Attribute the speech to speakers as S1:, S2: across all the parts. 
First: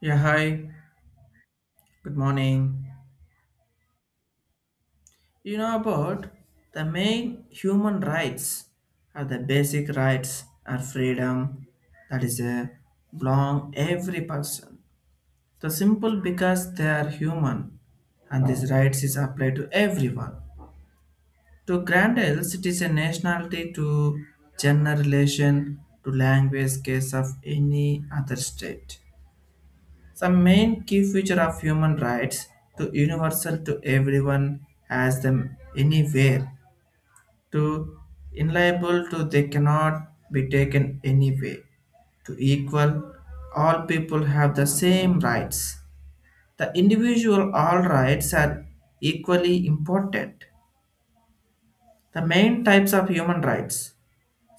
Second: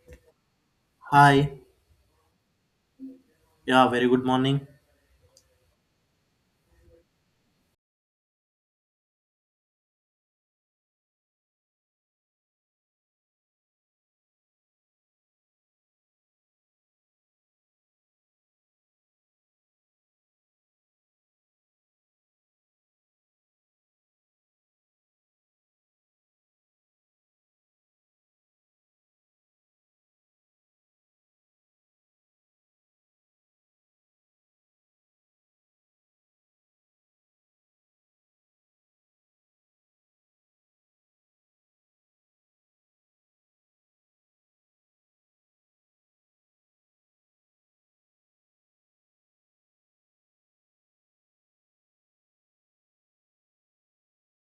S1: Yeah, hi.
S2: Hi.
S1: Good morning.
S2: Yeah, very good morning.
S1: You know about the main human rights are the basic rights are freedom that is a belong every person. The simple because they are human and these rights is applied to everyone. To grant else it is a nationality to gender relation to language case of any other state. The main key feature of human rights to universal to everyone has them anywhere to inliable to they cannot be taken anyway to equal all people have the same rights, the individual all rights are equally important. The main types of human rights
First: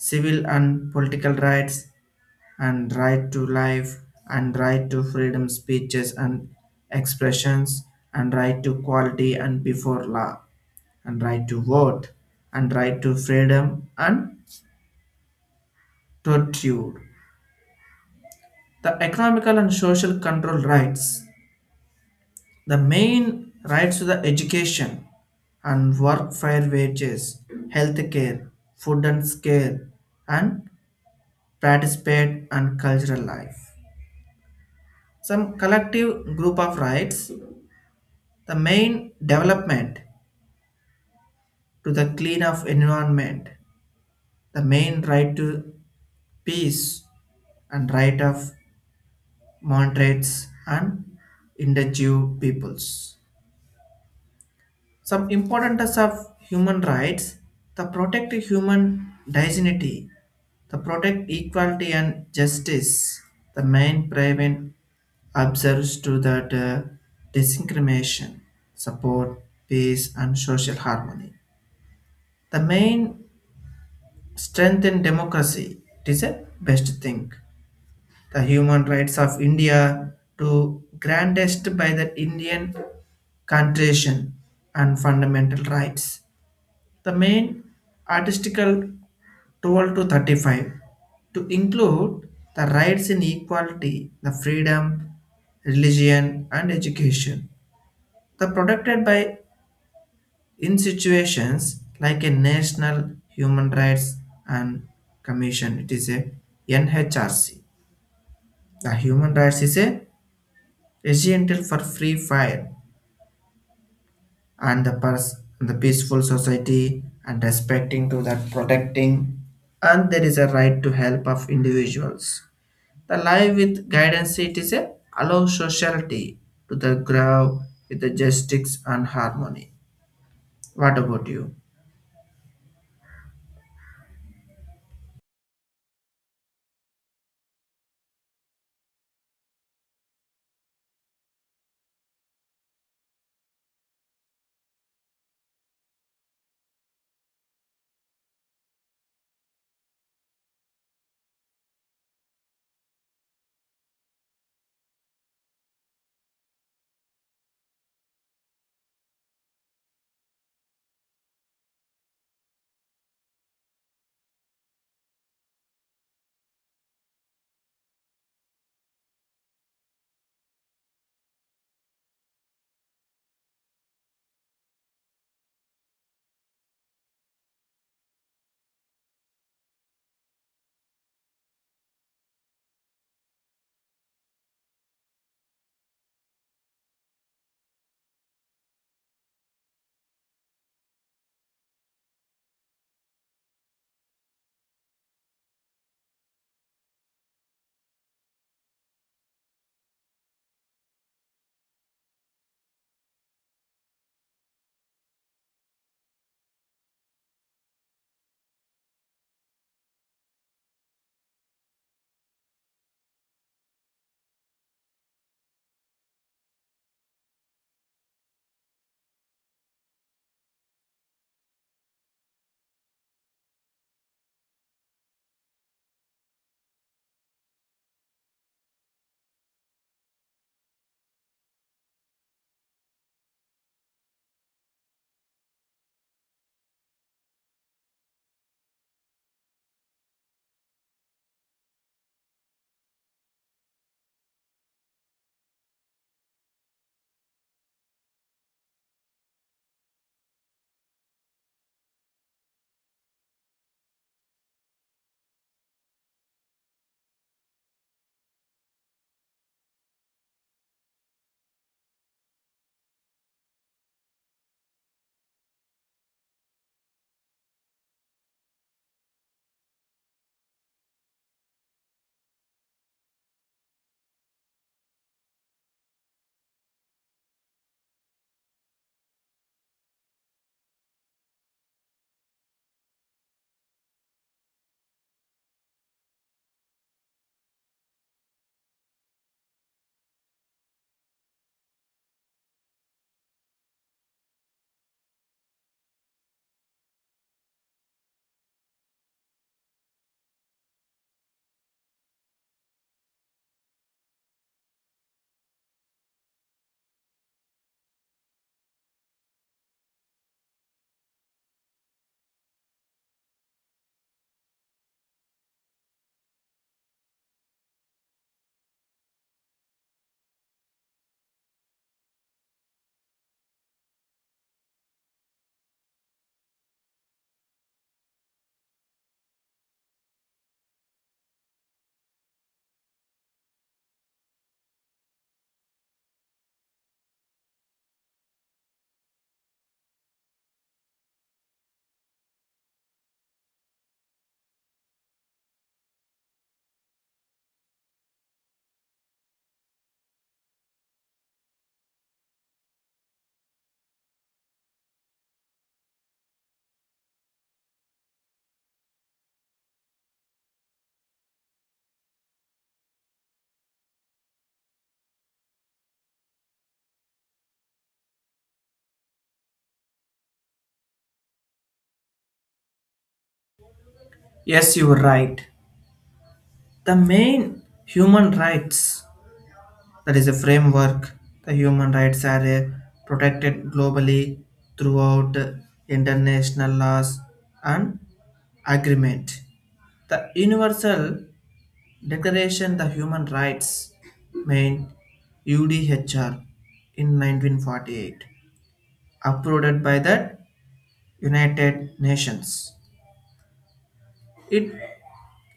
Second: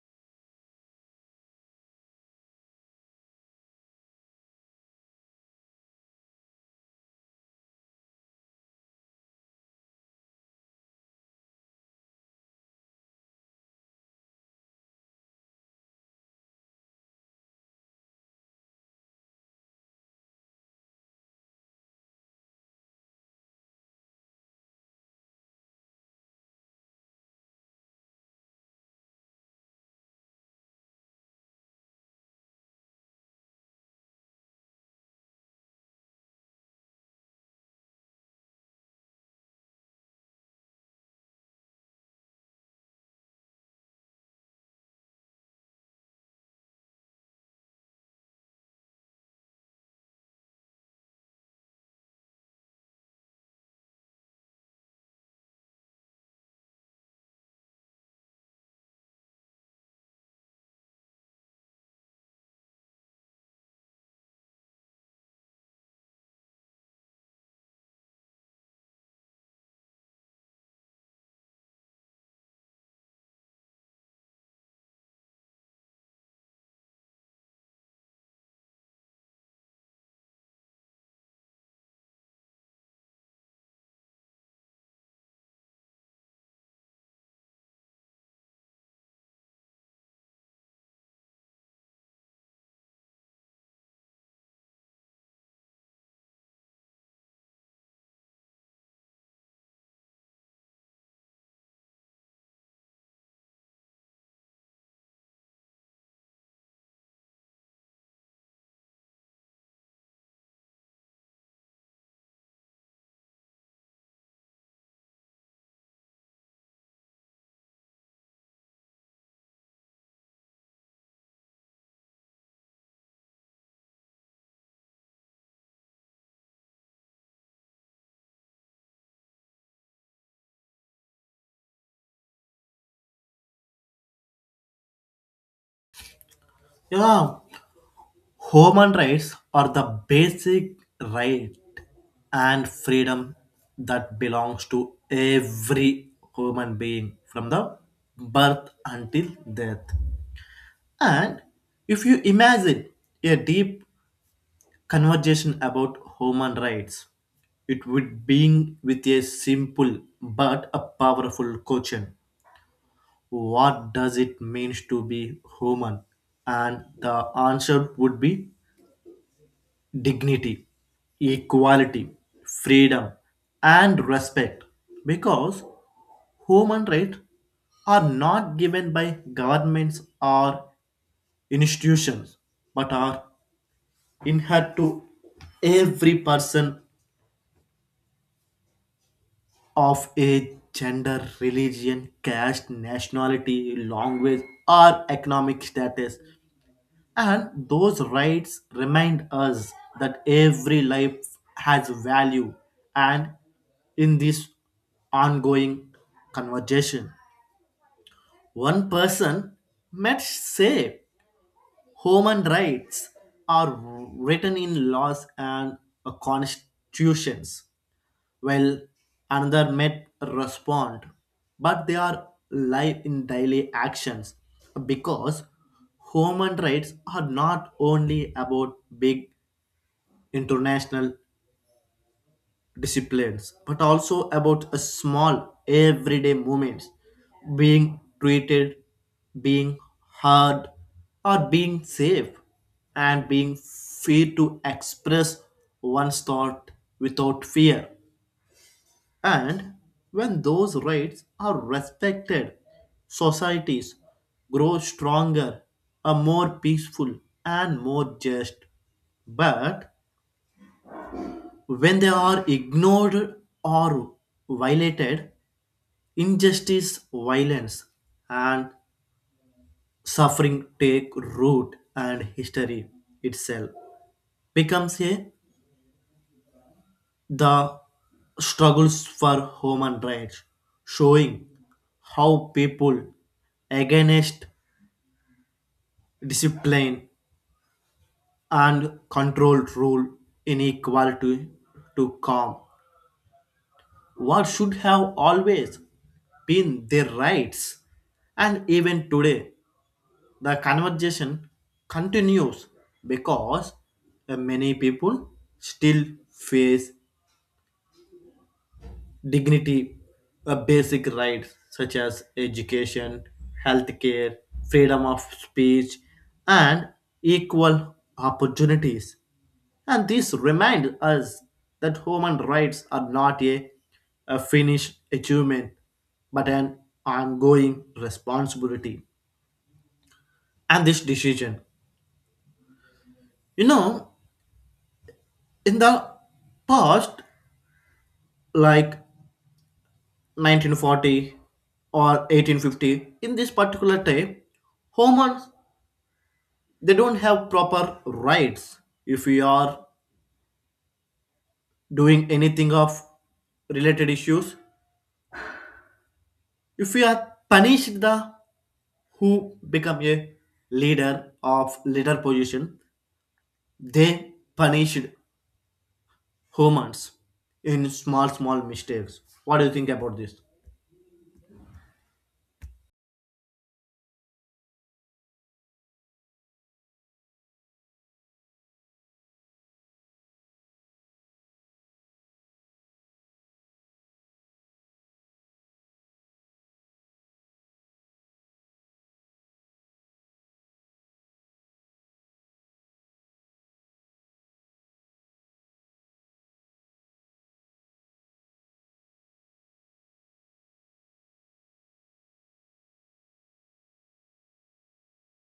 S1: civil and political rights and right to life and right to freedom speeches and expressions and right to quality and before law and right to vote and right to freedom and torture. The economical and social control rights, the main rights to the education and work fair wages, health care, food and care and participate and cultural life, some collective group of rights. The main development to the clean of environment, the main right to peace and right of moderates and indigenous peoples. Some importance of human rights, the protect human dignity, the protect equality and justice, the main prevent observes to that discrimination, support peace and social harmony. The main strengthen democracy. It is a best thing. The human rights of India to grandest by the Indian Constitution and fundamental rights. The main article 12 to 35 to include the rights in equality, the freedom, religion and education. The protected by in situations like a national human rights and commission it is a NHRC. The human rights is a essential for free fire and the the peaceful society and respecting to that protecting, and there is a right to help of individuals, the life with guidance it is a allow society to the grow with the justice and harmony. What about you?
S2: Yeah, human rights are the basic right and freedom that belongs to every human being from the birth until death. And if you imagine a deep conversation about human rights, it would begin with a simple but a powerful question. What does it mean to be human? And the answer would be dignity, equality, freedom, and respect. Because human rights are not given by governments or institutions, but are inherent to every person of age, gender, religion, caste, nationality, language, or economic status. And those rights remind us that every life has value. And in this ongoing conversation, one person might say human rights are written in laws and constitutions. Well, another may respond, but they are live in daily actions because human rights are not only about big international disciplines but also about a small everyday moments being treated, being heard, or being safe and being free to express one's thought without fear. And when those rights are respected, societies grow stronger, are more peaceful, and more just. But when they are ignored or violated, injustice, violence, and suffering take root, and history itself becomes a the struggles for human rights, showing how people against discipline and controlled rule inequality to come. What should have always been their rights, and even today, the conversation continues because many people still face dignity, a basic rights such as education, healthcare, freedom of speech, and equal opportunities. And this remind us that human rights are not a finished achievement, but an ongoing responsibility. And this decision, you know, in the past, like 1940 or 1850, in this particular time, humans they don't have proper rights if we are doing anything of related issues if we are punished the who become a leader of leader position they punished humans in small small mistakes. What do you think about this?
S1: Yes, you are right. The main human rights that is a framework. The human rights are protected globally throughout international laws and agreement. The universal declaration of human rights main UDHR in 1948 approved by the United Nations. It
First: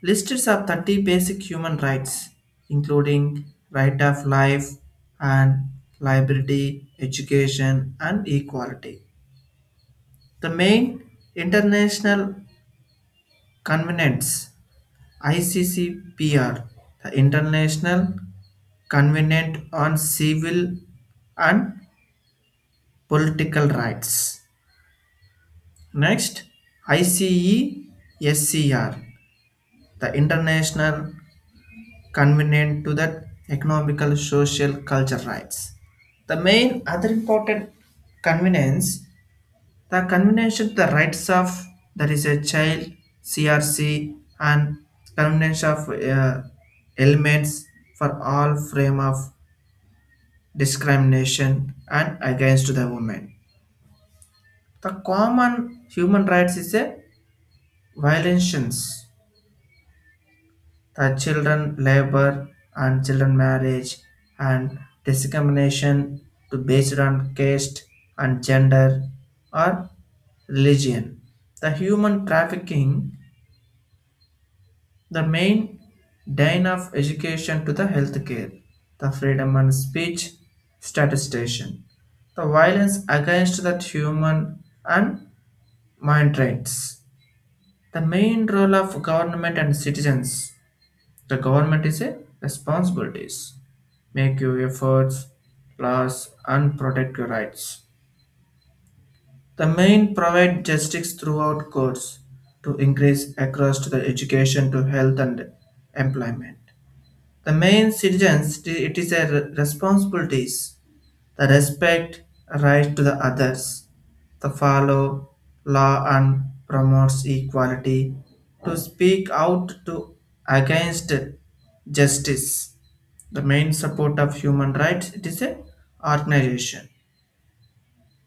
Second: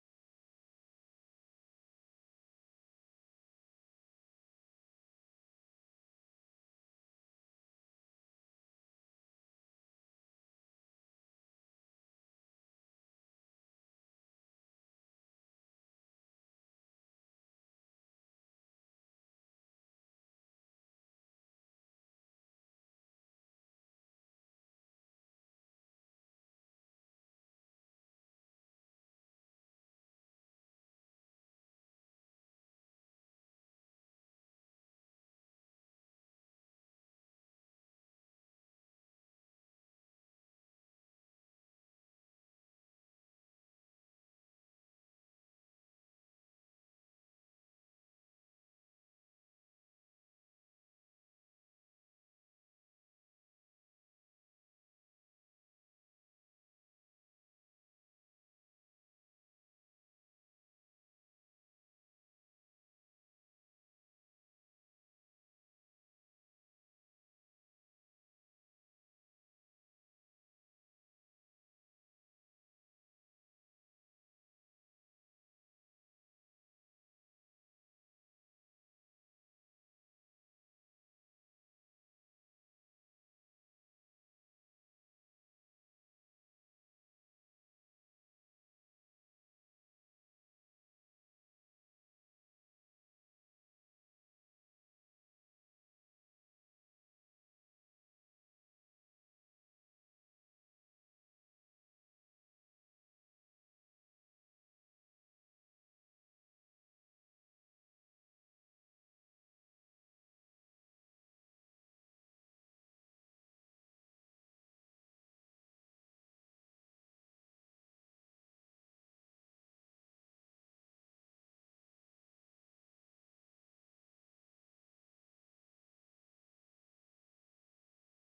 S1: lists of 30 basic human rights, including right of life and liberty, education, and equality. The main international covenants ICCPR, the International Covenant on Civil and Political Rights. Next, ICESCR, the International convenient to that economical, social, cultural rights. The main other important convenience, the convenience of the rights of there is a child, CRC and convenience of elements for all frame of discrimination and against the women. The common human rights is a violations, children labor and children marriage and discrimination to based on caste and gender or religion. The human trafficking, the main dine of education to the healthcare, the freedom and speech statistician, the violence against that human and mind rights. The main role of government and citizens, the government is a responsibilities, make your efforts, laws, and protect your rights. The main provide justice throughout courts to increase across to the education to health and employment. The main citizens it is a responsibilities, the respect right to the others, the follow law and promotes equality to speak out to against justice. The main support of human rights it is a organization.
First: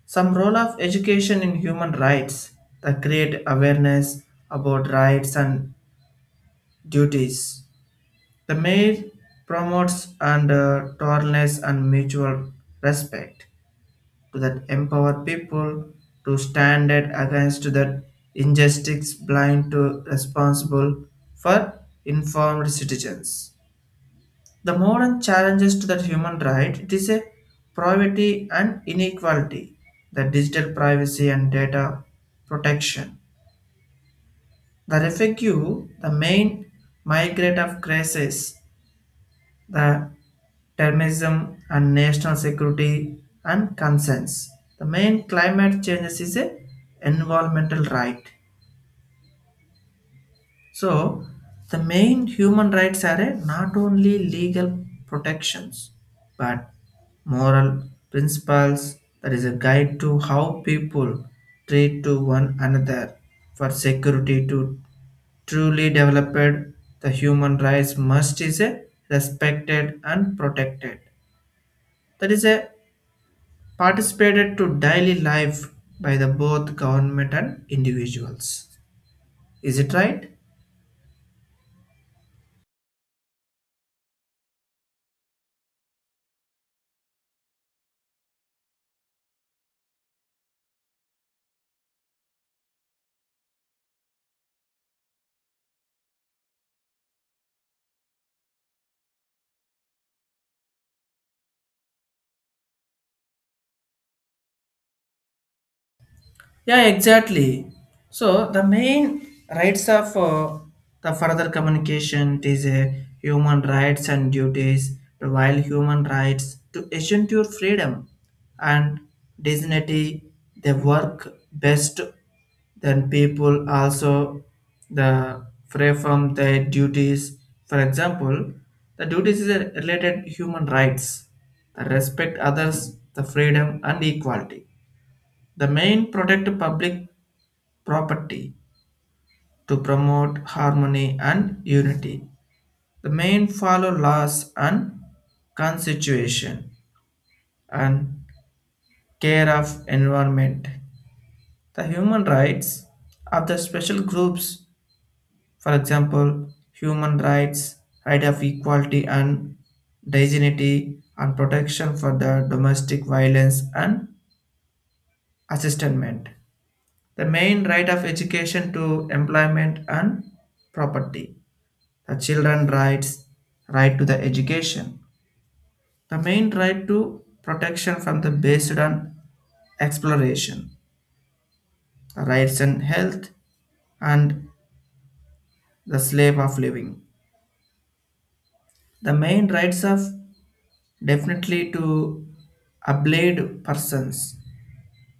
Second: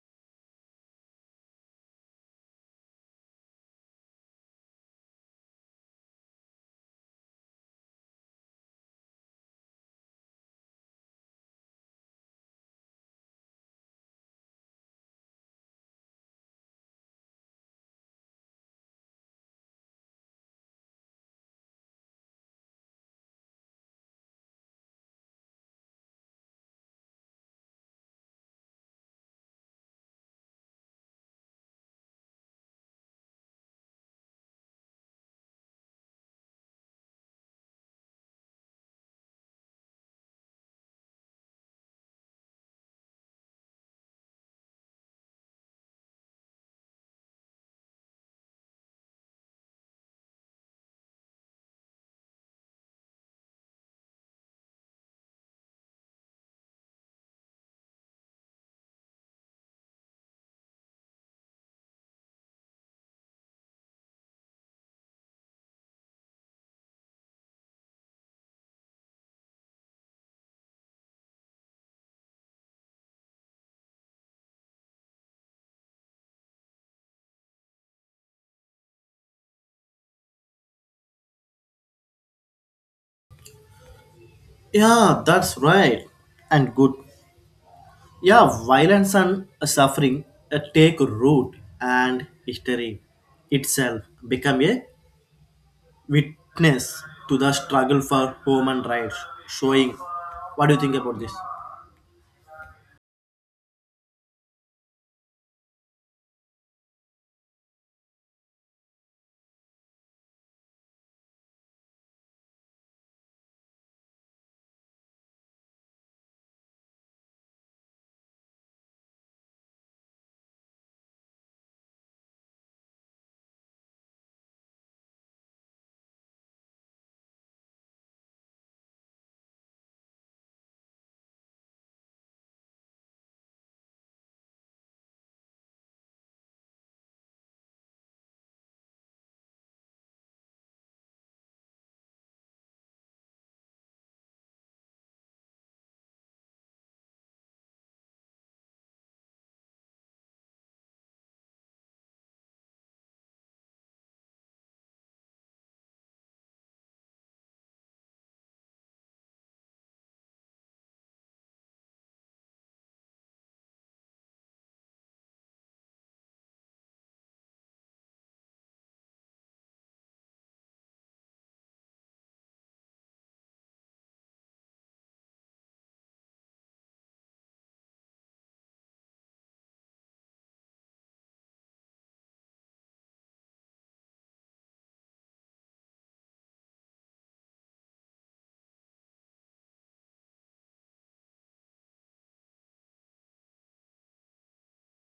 S1: Some role of education in human rights that create awareness about rights and duties, the mayor promotes and tolerance and mutual respect to that empower people to stand out against that injustice, blind to responsible for informed citizens. The modern challenges to the human right it is a privacy and inequality, the digital privacy and data protection. The refugee, the main migrant of crisis, the terrorism and national security and concerns. The main climate changes is a environmental right. So, the main human rights are a not only legal protections but moral principles that is a guide to how people treat to one another for security to truly developed. The human rights must is a respected and protected, that is a participated to daily life by the both government and individuals. Is it right?
S2: Yeah, that's right and good. Yeah, violence and suffering take root and history itself become a witness to the struggle for human rights showing. What do you think about this?
S1: Yeah, exactly. So the main rights of the further communication it is human rights and duties. While human rights to ensure freedom and dignity, they work best then people also the free from their duties. For example, the duties is a related human rights, the respect others, the freedom and equality. The main protect public property to promote harmony and unity. The main follow laws and constitution and care of environment. The human rights of the special groups, for example, human rights, right of equality and dignity and protection for the domestic violence and assistance. The main right of education to employment and property. The children rights right to the education, the main right to protection from the based on exploration, the rights and health and the slave of living, the main rights of definitely to ablaid persons,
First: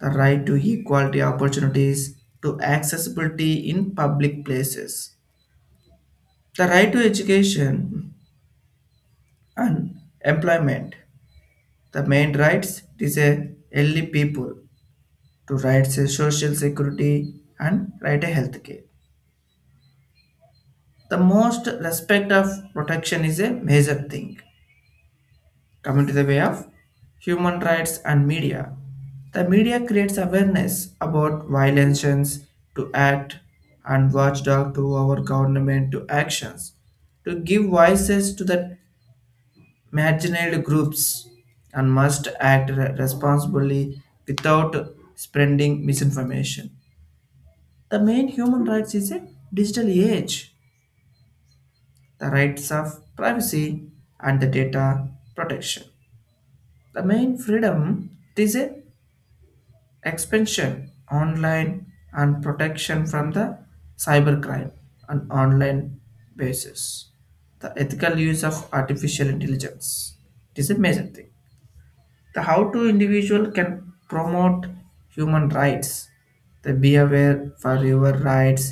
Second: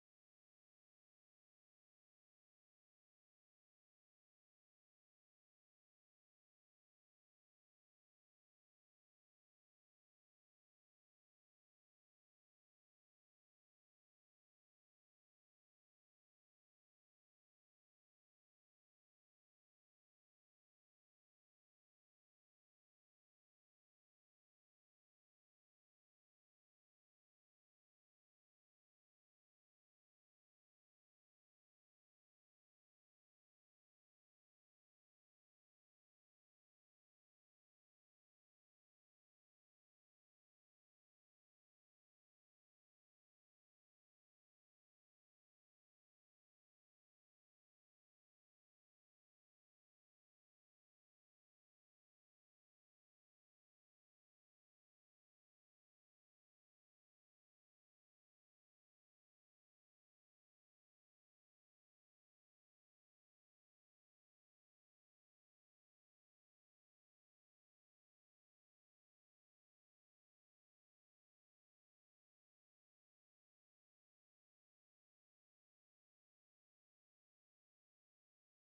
S1: the right to equality opportunities to accessibility in public places, the right to education and employment. The main rights it is a early people to rights a social security and right a health care. The most respect of protection is a major thing. Coming to the way of human rights and media. The media creates awareness about violations to act and watchdog to our government to actions to give voices to the marginalized groups and must act responsibly without spreading misinformation. The main human rights is a digital age, the rights of privacy and the data protection. The main freedom is a expansion online and protection from the cybercrime on online basis. The ethical use of artificial intelligence. It is a major thing. The how to individual can promote human rights, the be aware for your rights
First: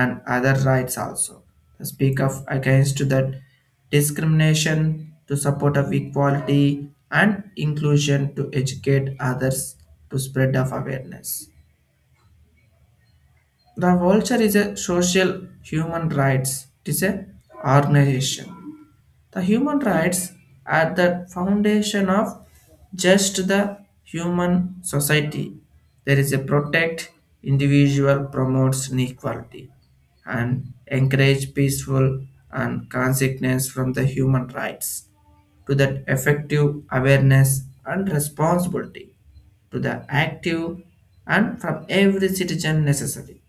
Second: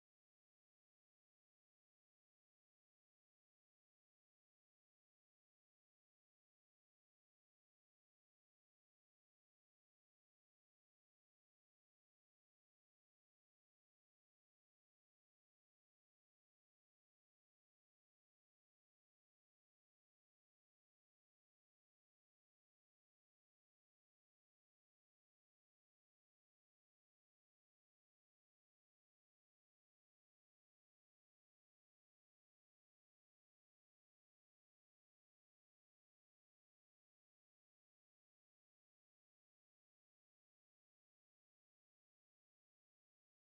S1: and other rights also, the speak of against that discrimination to support of equality and inclusion to educate others to spread of awareness, the vulture is a social human rights it is a organization. The human rights are the foundation of just the human society. There is a protect individual promotes inequality and encourage peaceful and consequence from the human rights to that effective awareness and responsibility to the active and from every citizen necessary.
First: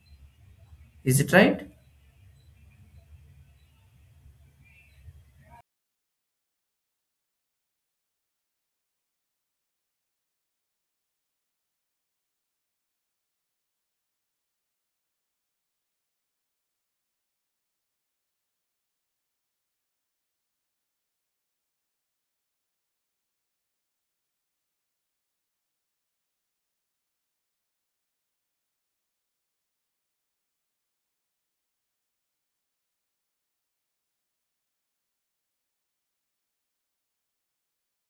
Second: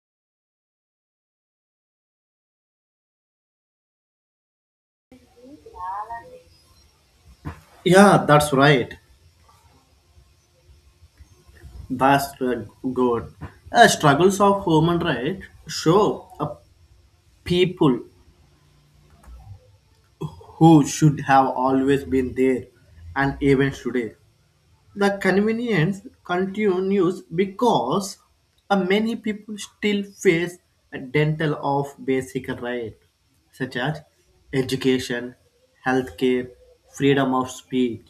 S1: Is it right?
S2: Yeah, that's right. That's good. Struggles of human rights show a people who should have always been there, and even today the convenience continues because many people still face a dental of basic right, such as education, healthcare, freedom of speech.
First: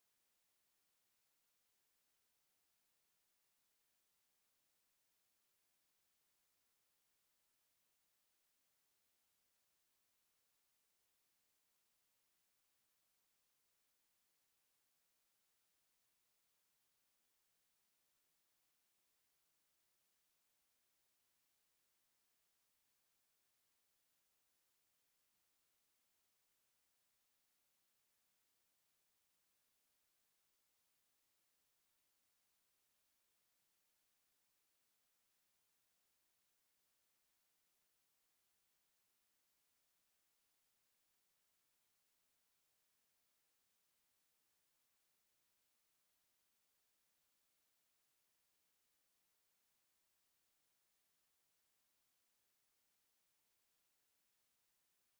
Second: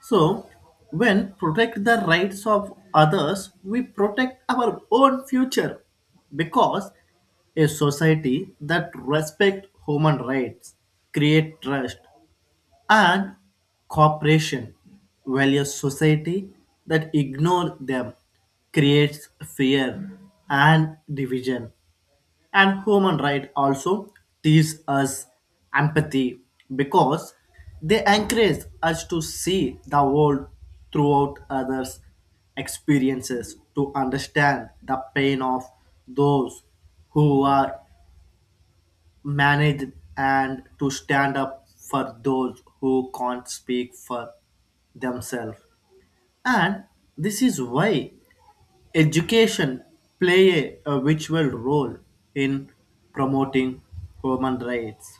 S2: So, when protect the rights of others, we protect our own future because a society that respect human rights create trust and cooperation while a society that ignores them creates fear and division and human rights also teach us empathy because they encourage us to see the world throughout others experiences to understand the pain of those who are manage and to stand up for those who can't speak for themselves. And this is why education play a vital role in promoting human rights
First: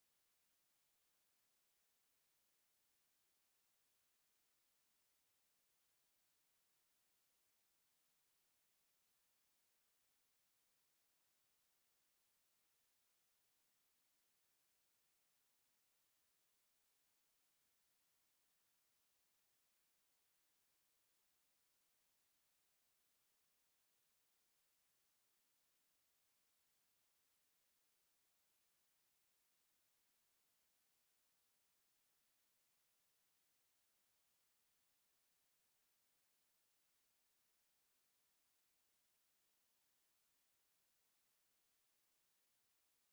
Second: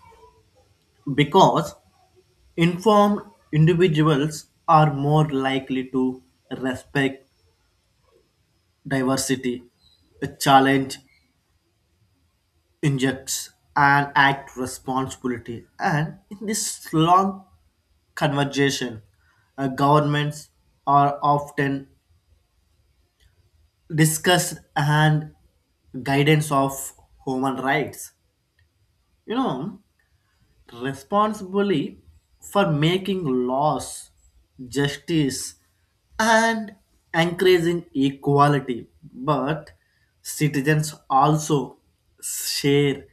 S2: because informed individuals are more likely to respect diversity, challenge injects and act responsibility and in this long conversation. Governments are often discussed and guidance of human rights. You know, responsibly for making laws, justice, and encouraging equality. But citizens also share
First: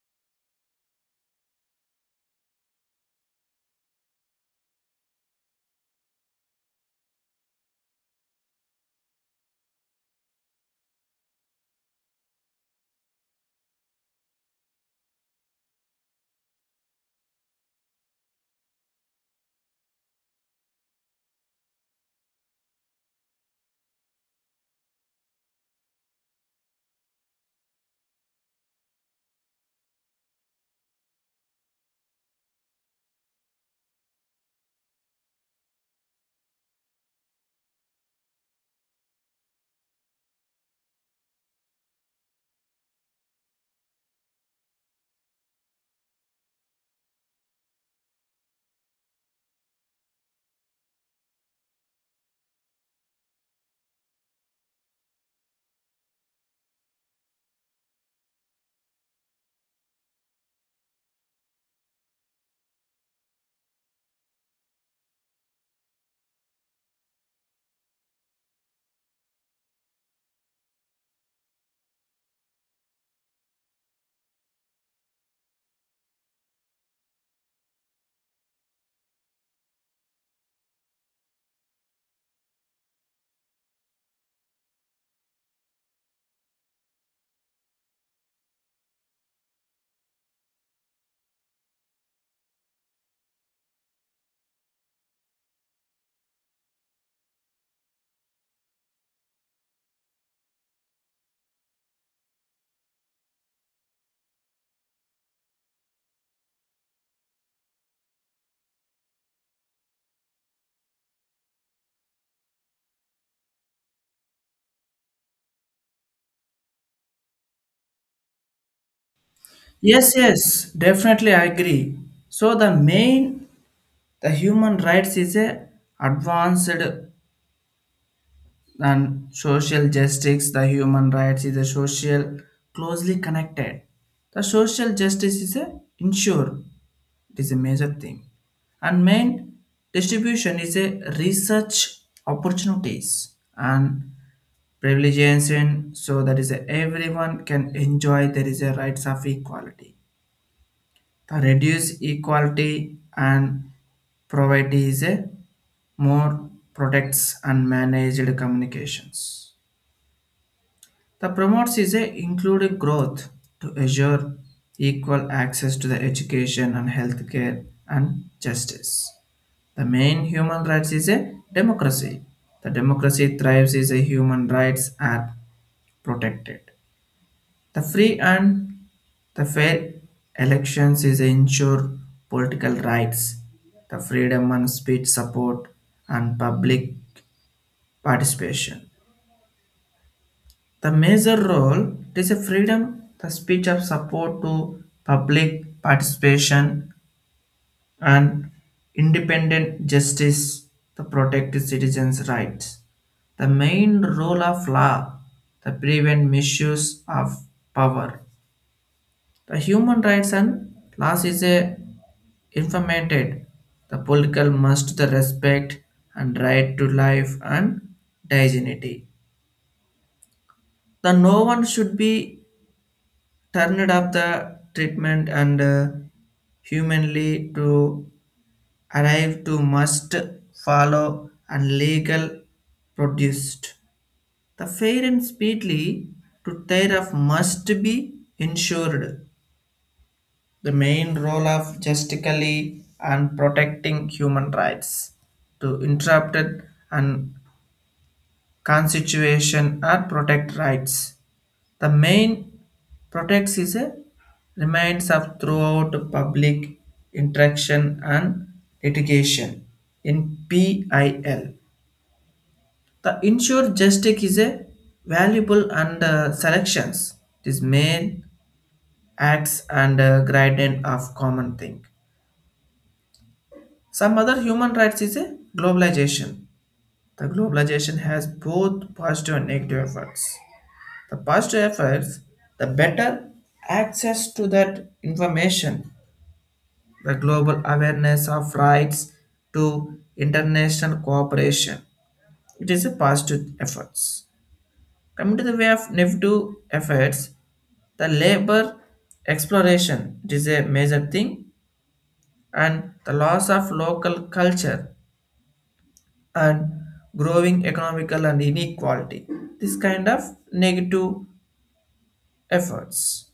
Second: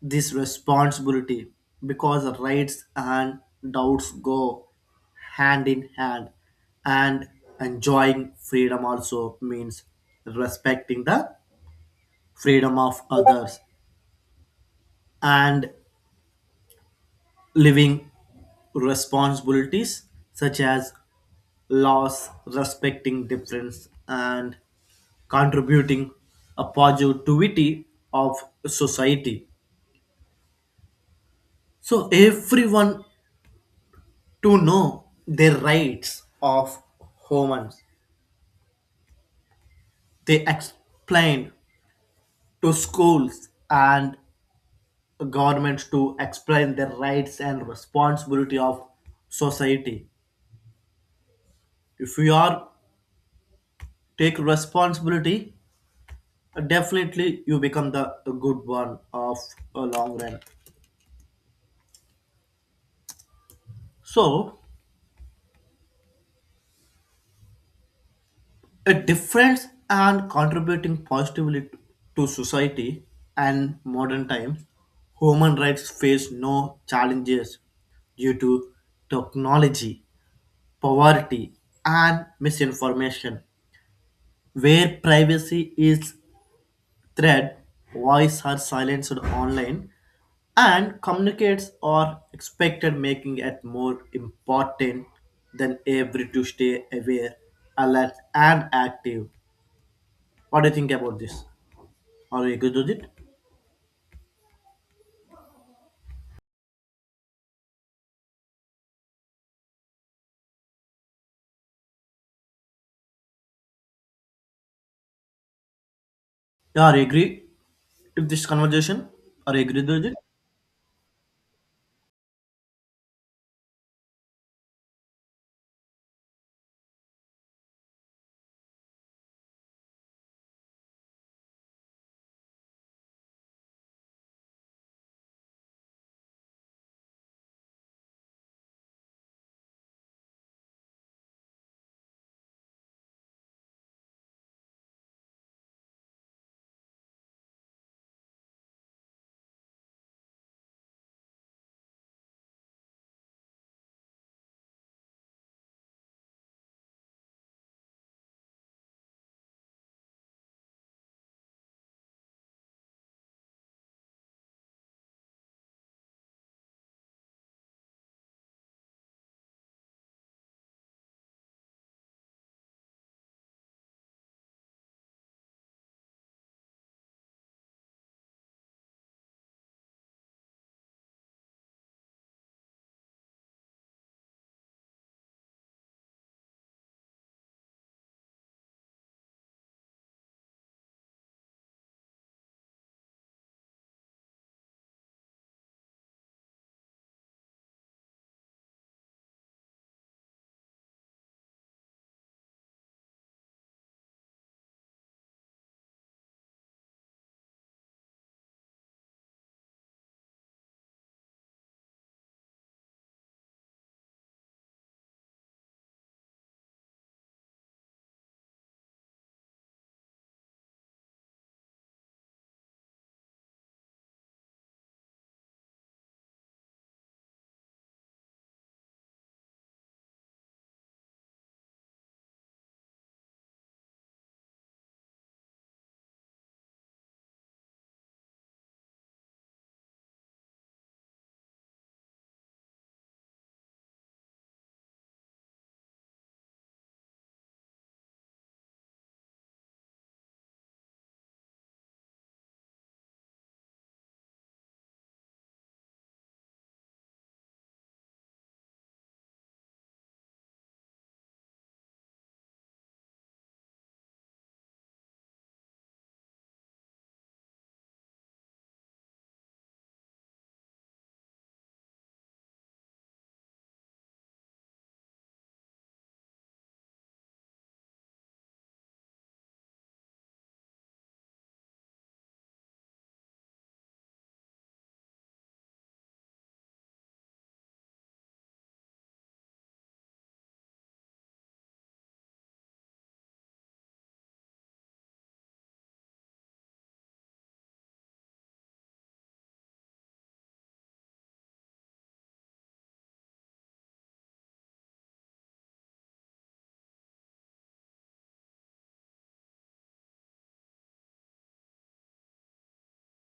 S2: this responsibility because rights and doubts go hand in hand, and enjoying freedom also means respecting the freedom of others and living responsibilities such as laws respecting difference and contributing a positivity of society so everyone to know their rights of humans they explain to schools and governments to explain their rights and responsibility of society if we are take responsibility definitely you become the good one of a long run. So a difference and contributing positively to society and modern times human rights face no challenges due to technology poverty and misinformation where privacy is thread voice are silenced online and communicates are expected making it more important than ever to stay aware alert and active. What do you think about this? Are you agree with it? Yeah, I agree with this conversation. Are you agree with it?
S1: Yes, yes, definitely I agree. So the main the human rights is a advanced and social justice. The human rights is a social closely connected. The social justice is a ensure. It is a major thing. And main distribution is a research opportunities and privileges in so that is a everyone can enjoy there is a rights of equality. The reduce equality and poverty is a more protects unmanaged communications. The promotes is a included growth to assure equal access to the education and healthcare and justice. The main human rights is a democracy. The democracy thrives is a human rights are protected. The free and the fair elections is ensure political rights, the freedom and speech support and public participation. The major role it is a freedom, the speech of support to public participation and independent justice to protect citizens' rights. The main role of law to prevent misuse of power. The human rights and laws is a informated. The political must the respect and right to life and dignity. The no one should be turned up the treatment and humanly to arrive to must follow and legal produced. The fair and speedily to tear off must be ensured. The main role of justically and protecting human rights to interrupt and constitution and protect rights. The main protects is a remains of throughout public interaction and litigation in PIL. The insured justice is a valuable and selections. This main acts and gradient of common thing. Some other human rights is a globalization. The globalization has both positive and negative effects. The faster efforts, the better access to that information, the global awareness of rights to international cooperation. It is a positive efforts. Coming to the way of negative efforts, the labor exploration it is a major thing and the loss of local culture and growing economical and inequality. This kind of negative efforts.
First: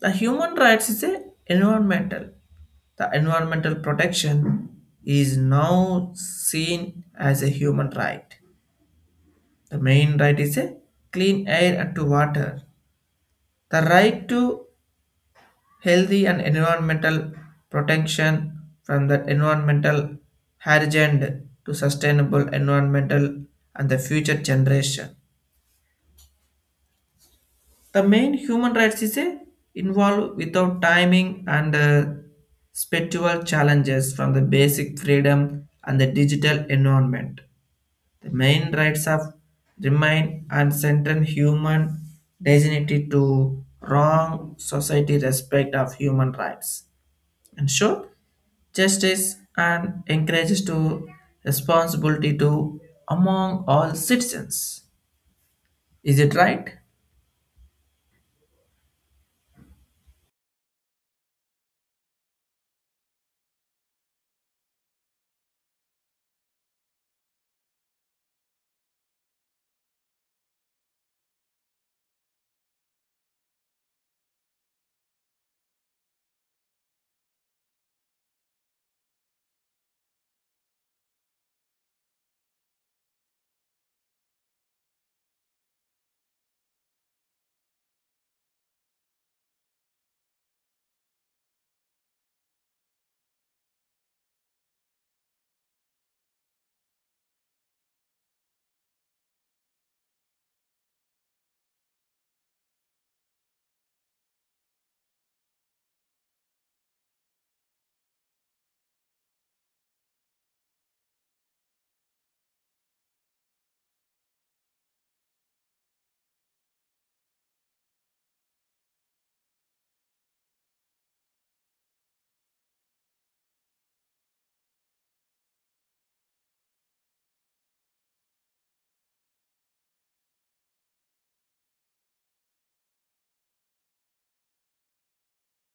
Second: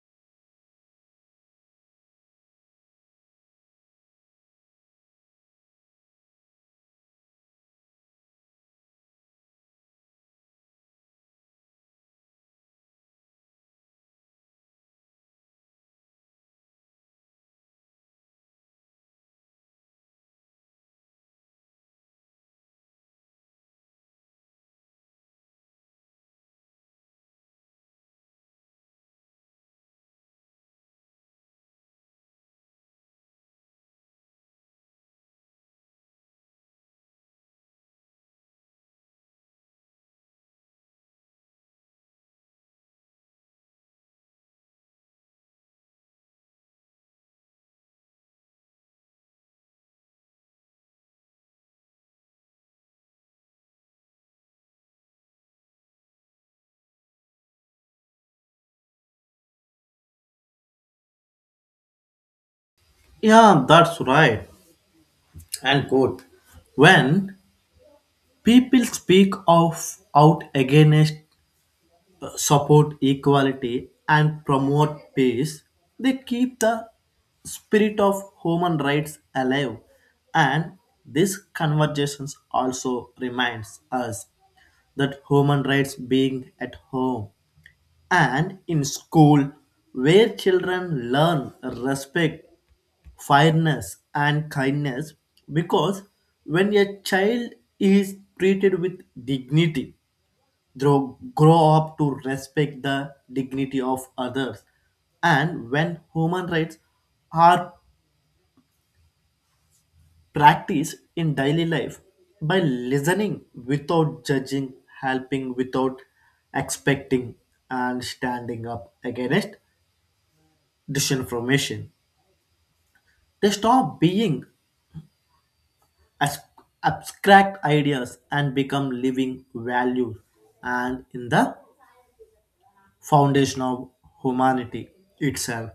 S1: The human rights is a environmental. The environmental protection is now seen as a human right. The main right is a clean air and to water. The right to healthy and environmental protection from the environmental hazard to sustainable environmental and the future generation. The main human rights is a involve without timing and spiritual challenges from the basic freedom and the digital environment. The main rights of remain and central human dignity to wrong society respect of human rights. Ensure justice and encourages to responsibility to among all citizens. Is it right?
S2: Yeah, that's right and good. When people speak of out against support equality and promote peace, they keep the spirit of human rights alive. And these conversations also reminds us that human rights being at home and in school where children learn respect fairness and kindness because when a child is treated with dignity grow up to respect the dignity of others. And when human rights are practiced in daily life by listening without judging, helping without expecting, and standing up against disinformation, they stop being as abstract ideas and become living values. And in the foundation of humanity itself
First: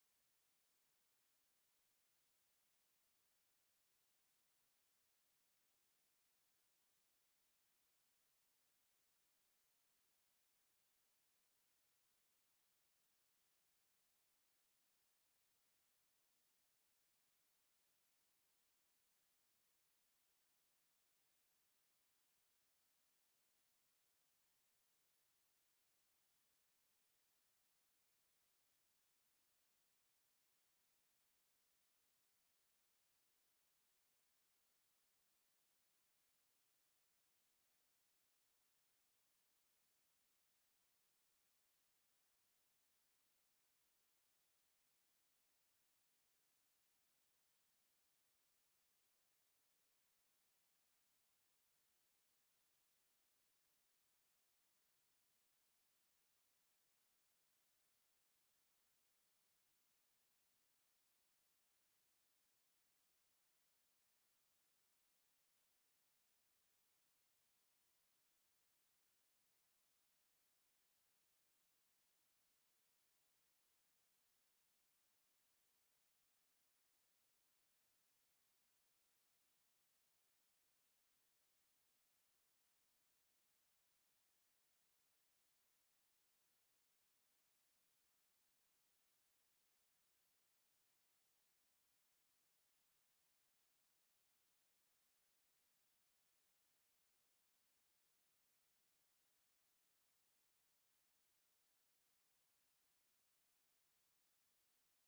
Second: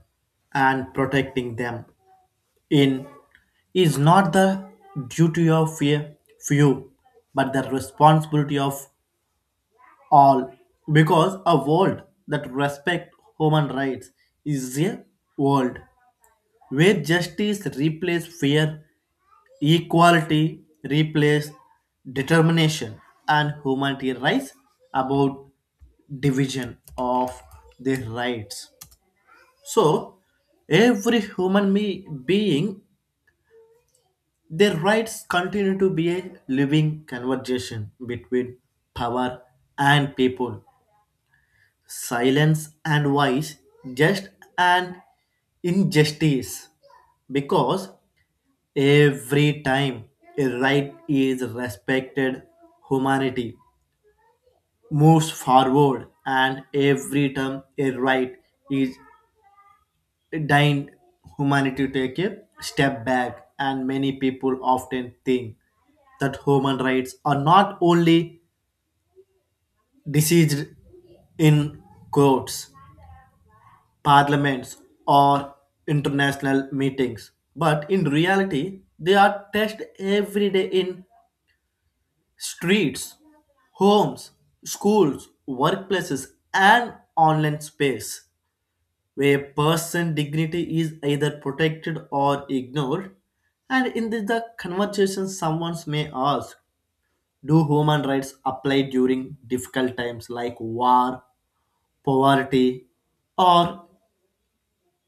S2: and protecting them in is not the duty of a few but the responsibility of all because a world that respects human rights is a world where justice replaces fear equality replaces determination and humanity rise about division of their rights so every being, their rights continue to be a living conversation between power and people, silence and voice, just and injustice. Because every time a right is respected, humanity moves forward, and every time a right is deigned humanity to take a step back, and many people often think that human rights are not only decided in courts, parliaments, or international meetings, but in reality, they are tested every day in streets, homes, schools, workplaces, and online space, where person dignity is either protected or ignored. And in the conversation, someone may ask, do human rights apply during difficult times like war, poverty, or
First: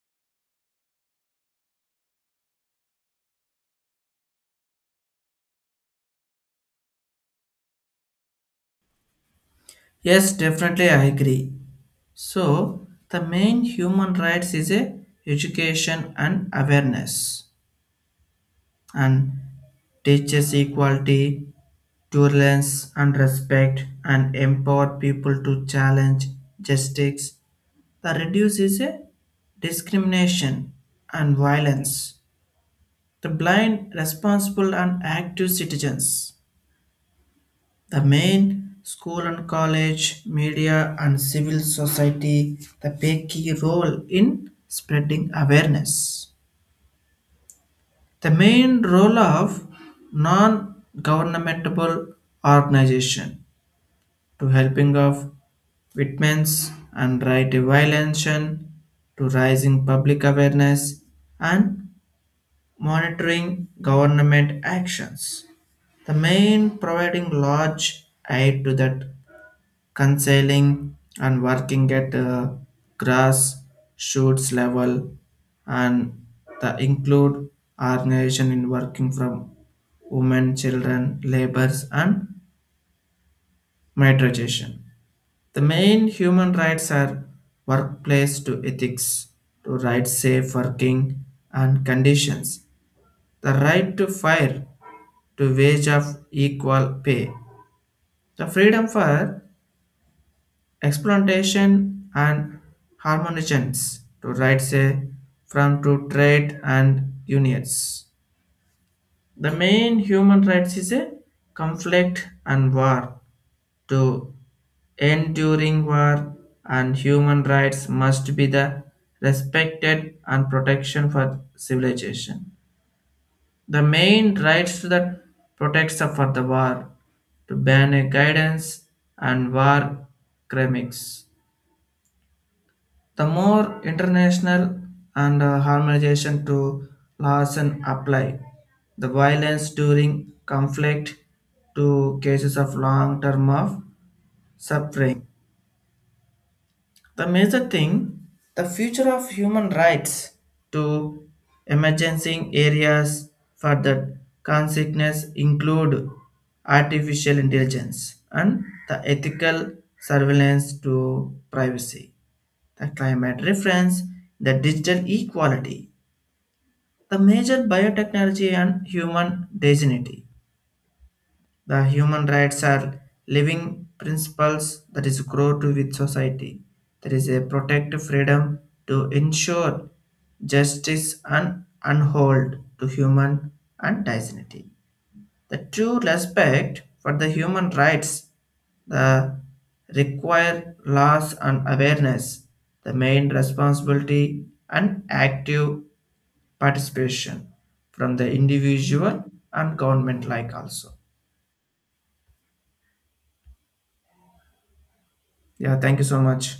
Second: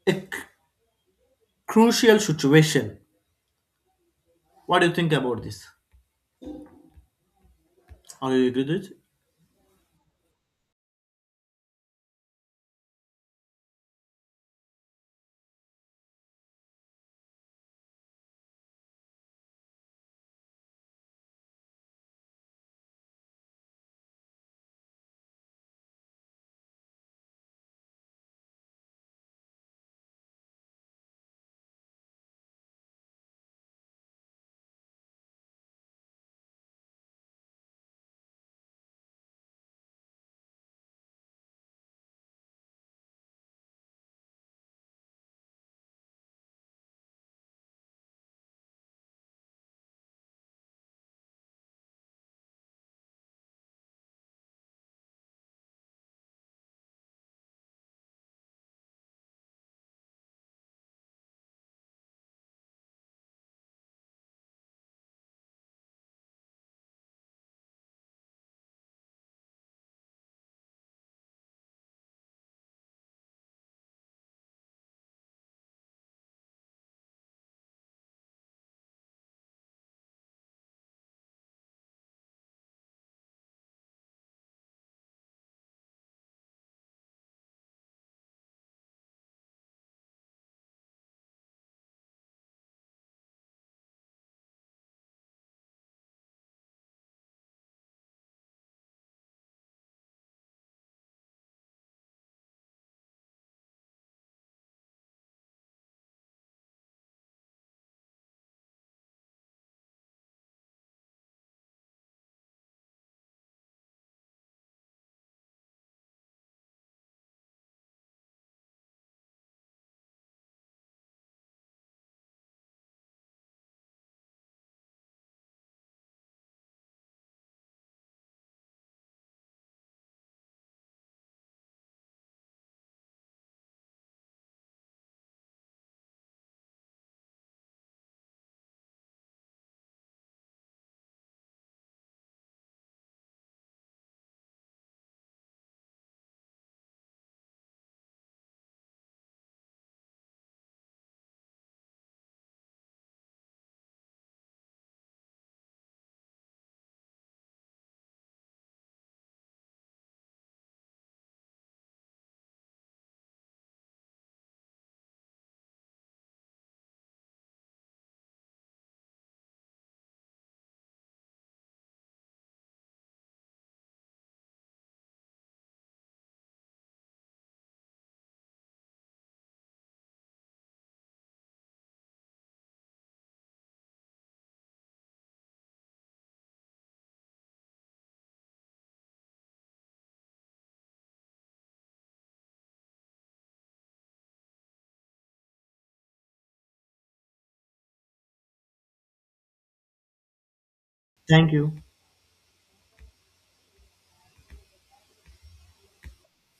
S2: a c- crucial situation? What do you think about this? Are you agree with it?
S1: Yes, definitely I agree. So the main human rights is a education and awareness and teaches equality, tolerance and respect and empower people to challenge justice. The reduce is a discrimination and violence. The blind, responsible and active citizens. The main school and college, media and civil society they play key role in spreading awareness. The main role of non-governmental organization to helping of victims and right to violence to raising public awareness and monitoring government actions. The main providing large aid to that counseling and working at a grass shoots level and the include organization in working from women, children, labors and migration. The main human rights are workplace to ethics, to right safe working and conditions, the right to fire, to wage of equal pay, the freedom for exploitation and harmonizations to rights a from to trade and unions. The main human rights is a conflict and war. To end during war and human rights must be the respected and protection for civilization. The main rights that protects for the war to ban a guidance and war crimes. The more international and harmonization to laws and apply, the violence during conflict to cases of long term of suffering. The major thing, the future of human rights to emergency areas for the consciousness include artificial intelligence and the ethical surveillance to privacy, the climate reference, the digital equality, the major biotechnology and human dignity. The human rights are living principles that is grow to with society. There is a protective freedom to ensure justice and unhold to human and dignity. The true respect for the human rights the require laws and awareness, the main responsibility and active participation from the individual and government like also.
S2: Thank you.
S1: Yeah, thank you so much.